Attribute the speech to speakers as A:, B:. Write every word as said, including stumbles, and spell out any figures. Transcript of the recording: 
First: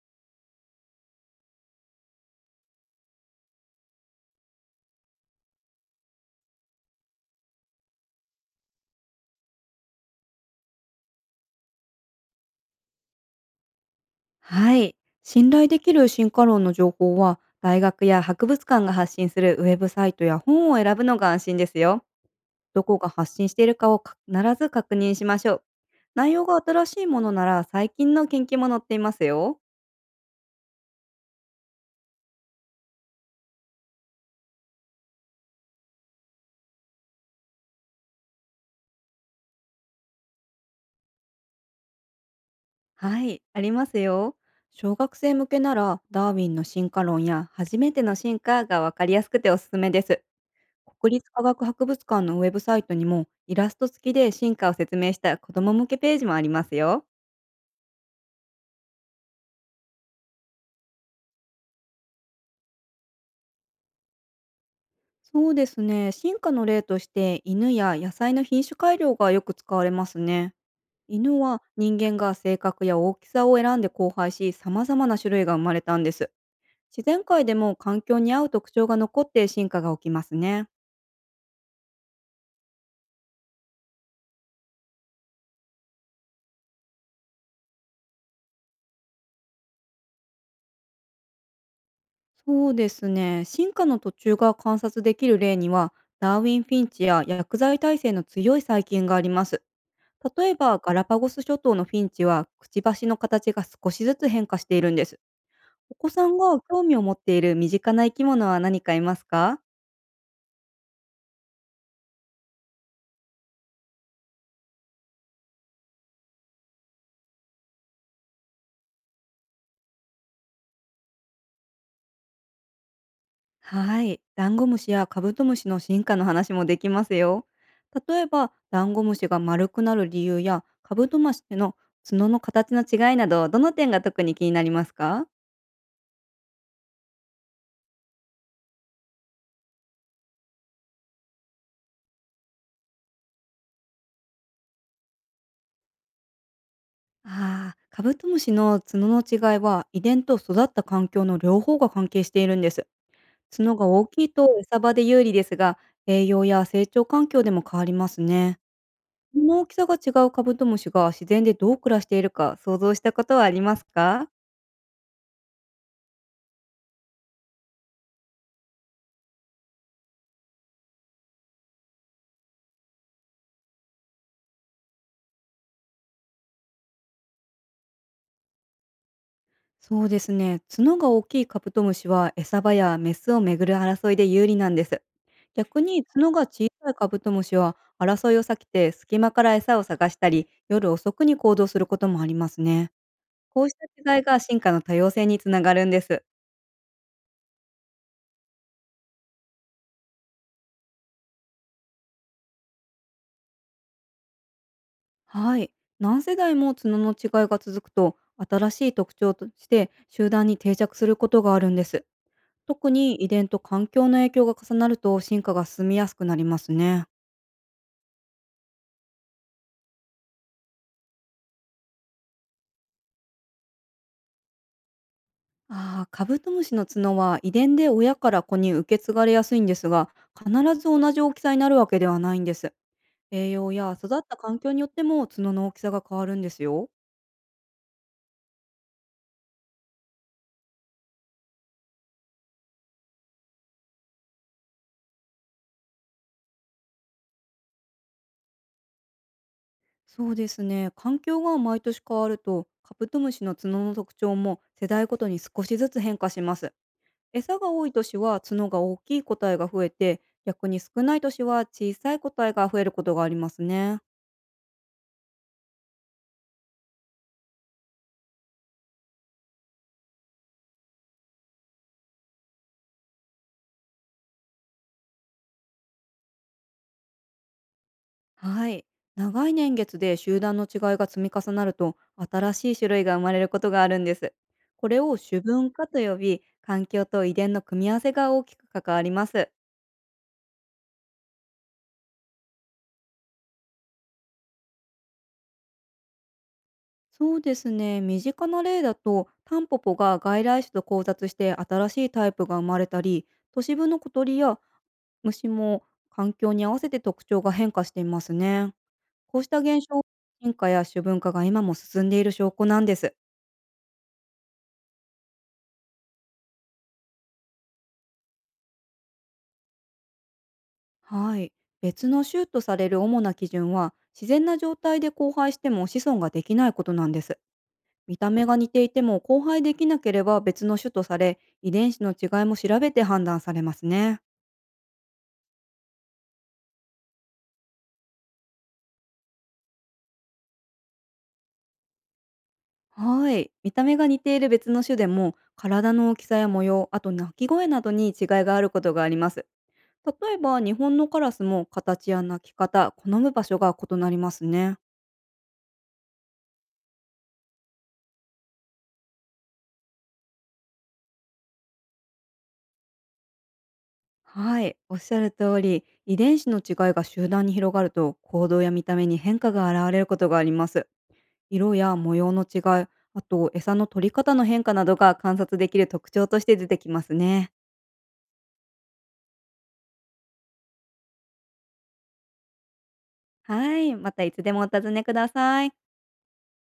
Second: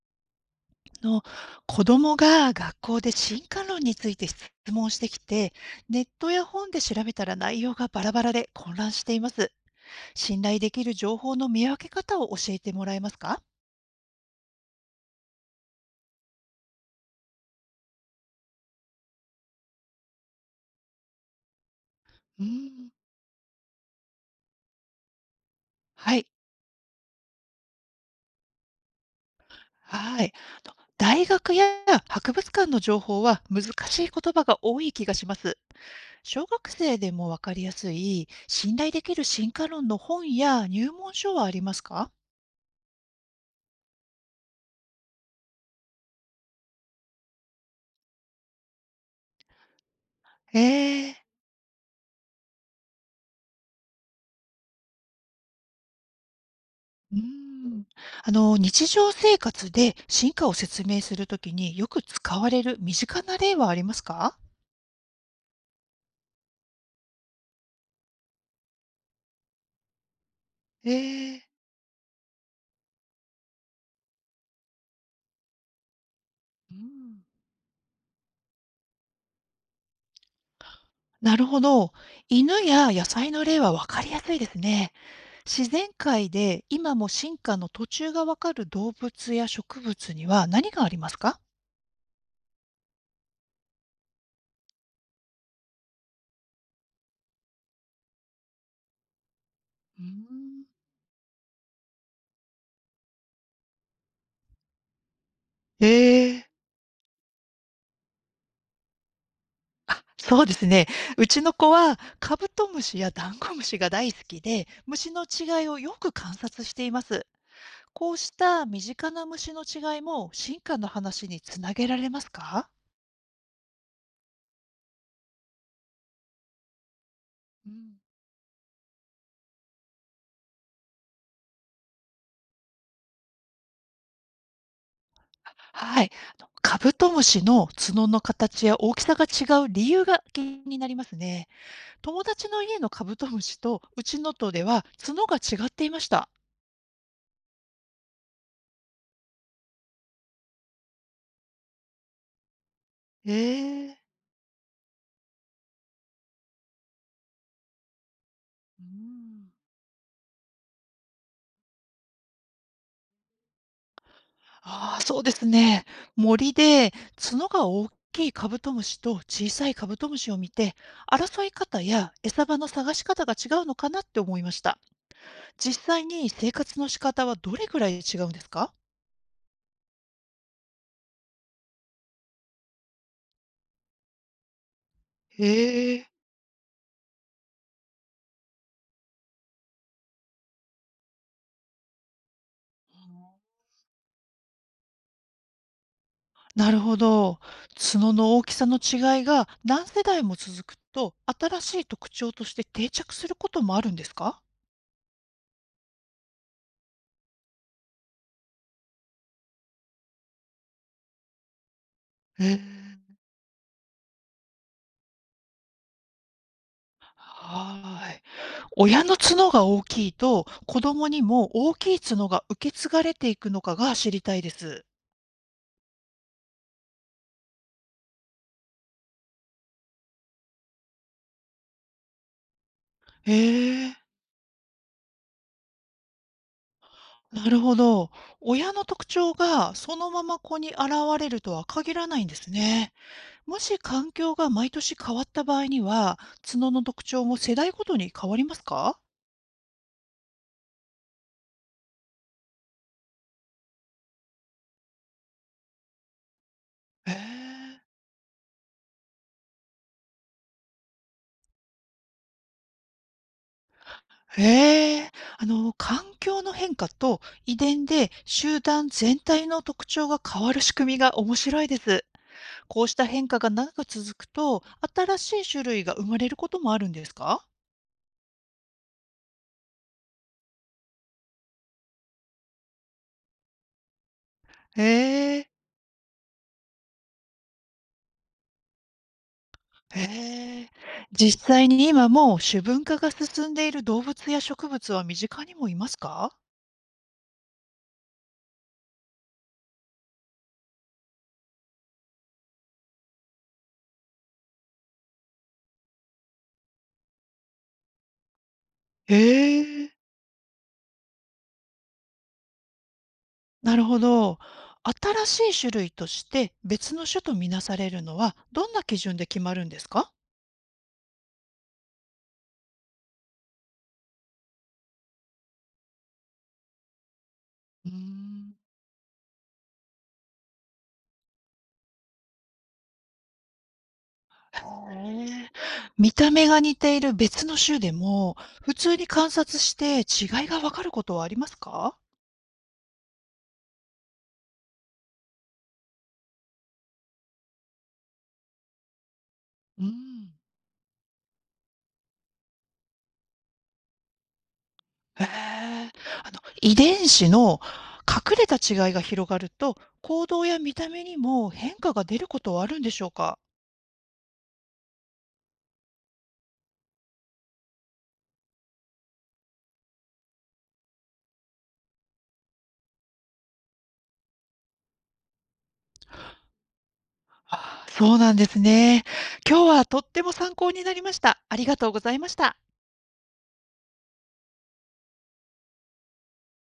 A: の、子供が学校で進化論について質問してきて、ネットや本で調べたら内容がバラバラで混乱しています。信頼できる情報の見分け方を教えてもらえますか？
B: はい。信頼できる進化論の情報は、大学や博物館が発信するウェブサイトや本を選ぶのが安心ですよ。
A: うー
B: ど
A: ん。
B: こが発信しているかをか必ず確認しましょう。
A: はい。
B: 内容が新しいものなら最近の研究も載っていますよ。
A: はい。と大学や博物館の情報は難しい言葉が多い気がします。小学生でもわかりやすい、信頼できる進化論の本や入門書はありますか？
B: はい、ありますよ。小学生向けならダーウィンの進化論や初めての進化がわかりやすくておすすめです。
A: ええ。
B: 国立科学博物館のウェブサイトにもイラスト付きで進化を説明した子ども向けページもありますよ。
A: うーん。あの、日常生活で進化を説明するときによく使われる身近な例はありますか？
B: そうですね。進化の例として犬や野菜の品種改良がよく使われますね。
A: え
B: 犬
A: え。
B: は人間が性格や大きさを選んで交配し、様々な種類が生まれたんです。
A: う
B: 自
A: ん。
B: 然界でも環境に合う特徴が残って進化が起きますね。
A: なるほど。犬や野菜の例は分かりやすいですね。自然界で今も進化の途中がわかる動物や植物には何がありますか？
B: そうですね。進化の途中が観察できる例には、ダーウィン・フィンチや薬剤耐性の強い細菌があります。
A: うー
B: 例え
A: ん。
B: ばガラパゴス諸島のフィンチはくちばしの形が少しずつ変化しているんです。お子さん
A: ええ。
B: が興味を持っている身近な生き物は何かいますか？
A: あ、そうですね。うちの子はカブトムシやダンゴムシが大好きで、虫の違いをよく観察しています。こうした身近な虫の違いも進化の話につなげられますか？
B: はい。ダンゴムシやカブトムシの進化の話もできますよ。
A: うん。
B: 例えば、ダンゴムシが丸くなる理由やカブトムシの角の形の違いなど、どの点が特に気になりますか？
A: はい。あのカブトムシの角の形や大きさが違う理由が気になりますね。友達の家のカブトムシとうちのとでは角が違っていました。
B: ああー、カブトムシの角の違いは遺伝と育った環境の両方が関係しているんです。角が
A: え
B: 大
A: え。
B: きいと餌場で有利ですが、栄養や成長環境でも変わりますね。
A: う
B: こ
A: ん。
B: の大きさが違うカブトムシが自然でどう暮らしているか想像したことはありますか？
A: ああ、そうですね。森で角が大きいカブトムシと小さいカブトムシを見て、争い方や餌場の探し方が違うのかなって思いました。実際に生活の仕方はどれぐらい違うんですか？
B: そうですね。角が大きいカブトムシは餌場やメスをめぐる争いで有利なんです。
A: へ
B: 逆に
A: え。
B: 角が小さいカブトムシは争いを避けて隙間から餌を探したり夜遅くに行動することもありますね。こうした違いが進化の多様性につながるんです。
A: なるほど。角の大きさの違いが何世代も続くと、新しい特徴として定着することもあるんですか？
B: はい。何世代も角の違いが続くと、新しい特徴として集団に定着することがあるんです。
A: うーん。
B: 特に遺伝と環境の影響が重なると進化が進みやすくなりますね。
A: はーい。親の角が大きいと、子供にも大きい角が受け継がれていくのかが知りたいです。
B: ああ、カブトムシの角は遺伝で親から子に受け継がれやすいんですが、必ず同じ大きさになるわけではないんです。
A: へ
B: 栄養や
A: え。
B: 育った環境によっても角の大きさが変わるんですよ。
A: なるほど。親の特徴がそのまま子に現れるとは限らないんですね。もし環境が毎年変わった場合には、角の特徴も世代ごとに変わりますか？
B: そうですね。環境が毎年変わると、カブトムシの角の特徴も世代ごとに少しずつ変化します。
A: へ
B: 餌が
A: え。
B: 多い年は角が大きい個体が増えて、逆に少ない年は小さい個体が増えることがありますね。
A: へえ。あの、環境の変化と遺伝で集団全体の特徴が変わる仕組みが面白いです。こうした変化が長く続くと、新しい種類が生まれることもあるんですか？
B: はい。長い年月で集団の違いが積み重なると、新しい種類が生まれることがあるんです。
A: へ
B: これを種
A: え。
B: 分化と呼び、環境と遺伝の組み合わせが大きく関わります。
A: へえ。実際に今もう種分化が進んでいる動物や植物は身近にもいますか？
B: そうですね。身近な例だと、タンポポが外来種と交雑して新しいタイプが生まれたり、都市部の小鳥や虫も環境に合わせて特徴が変化していますね。こうした
A: へ
B: 現
A: え。
B: 象、進化や種分化が今も進んでいる証拠なんです。
A: なるほど。新しい種類として別の種とみなされるのはどんな基準で決まるんですか？
B: はい。別の種とされる主な基準は、自然な状態で交配しても子孫ができないことなんです。
A: うー
B: 見た目が
A: ん。
B: 似ていても交配できなければ別の種とされ、遺伝子の違いも調べて判断されますね。
A: へえ。見た目が似ている別の種でも普通に観察して違いがわかることはありますか？
B: はい。見た目が似ている別の種でも、体の大きさや模様、あと鳴き声などに違いがあることがあります。
A: うん。
B: 例えば、日本のカラスも形や鳴き方、好む場所が異なりますね。
A: へえ。あの遺伝子の隠れた違いが広がると行動や見た目にも変化が出ることはあるんでしょうか？
B: はい、おっしゃる通り、遺伝子の違いが集団に広がると、行動や見た目に変化が現れることがあります。色や模様の違い、あと餌の取り方の変化などが観察できる特徴として出てきますね。
A: あ、そうなんですね。今日はとっても参考になりました。ありがとうございました。
B: はい、またいつでもお尋ねください。